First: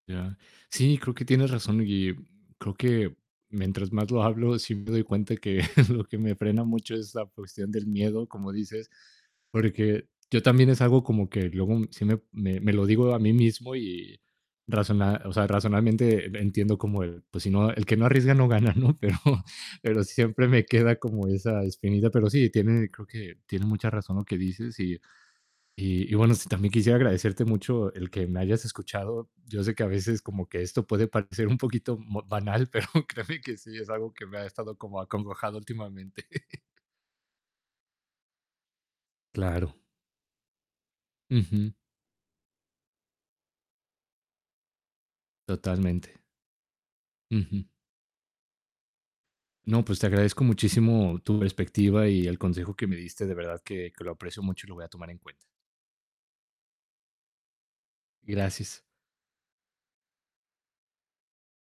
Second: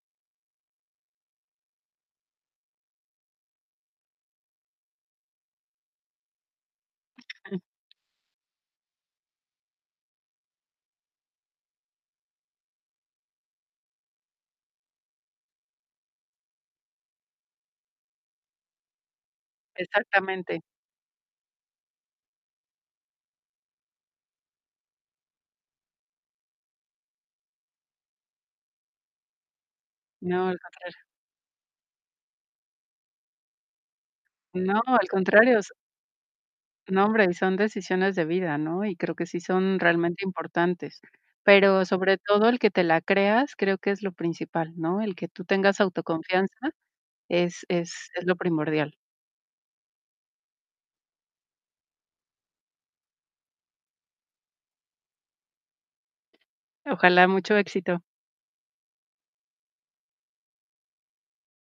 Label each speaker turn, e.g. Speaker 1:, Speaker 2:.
Speaker 1: Ya. Sí, creo que tienes razón y creo que mientras más lo hablo, sí me doy cuenta que lo que me frena mucho es la cuestión del miedo, como dices, porque yo también es algo como que luego sí me me me lo digo a mí mismo y razona, o sea, racionalmente entiendo como el, pues si no el que no arriesga no gana, ¿no? Pero pero siempre
Speaker 2: Exactamente.
Speaker 1: me queda como esa espinita. Pero sí, tiene creo que tiene mucha razón lo que dices y y y bueno, sí, también quisiera agradecerte mucho el que me hayas escuchado. Yo sé que a veces
Speaker 2: No,
Speaker 1: como
Speaker 2: al
Speaker 1: que esto
Speaker 2: contrario.
Speaker 1: puede parecer un poquito mo banal, pero créeme que, sí es algo que me ha estado
Speaker 2: No,
Speaker 1: como
Speaker 2: al
Speaker 1: acongojado
Speaker 2: contrario, s.
Speaker 1: últimamente.
Speaker 2: No, hombre, son decisiones de vida, ¿no? Y creo que sí
Speaker 1: Claro.
Speaker 2: son realmente importantes,
Speaker 1: Ujú.
Speaker 2: pero sobre todo el que te la creas, creo que es lo principal, ¿no? El que tú tengas
Speaker 1: Totalmente.
Speaker 2: autoconfianza es
Speaker 1: Ujú.
Speaker 2: es es lo primordial.
Speaker 1: No, pues, te agradezco muchísimo tu perspectiva y el consejo que me diste. De verdad que que lo aprecio mucho y lo voy a tomar en cuenta.
Speaker 2: Ojalá, mucho éxito
Speaker 1: Gracias.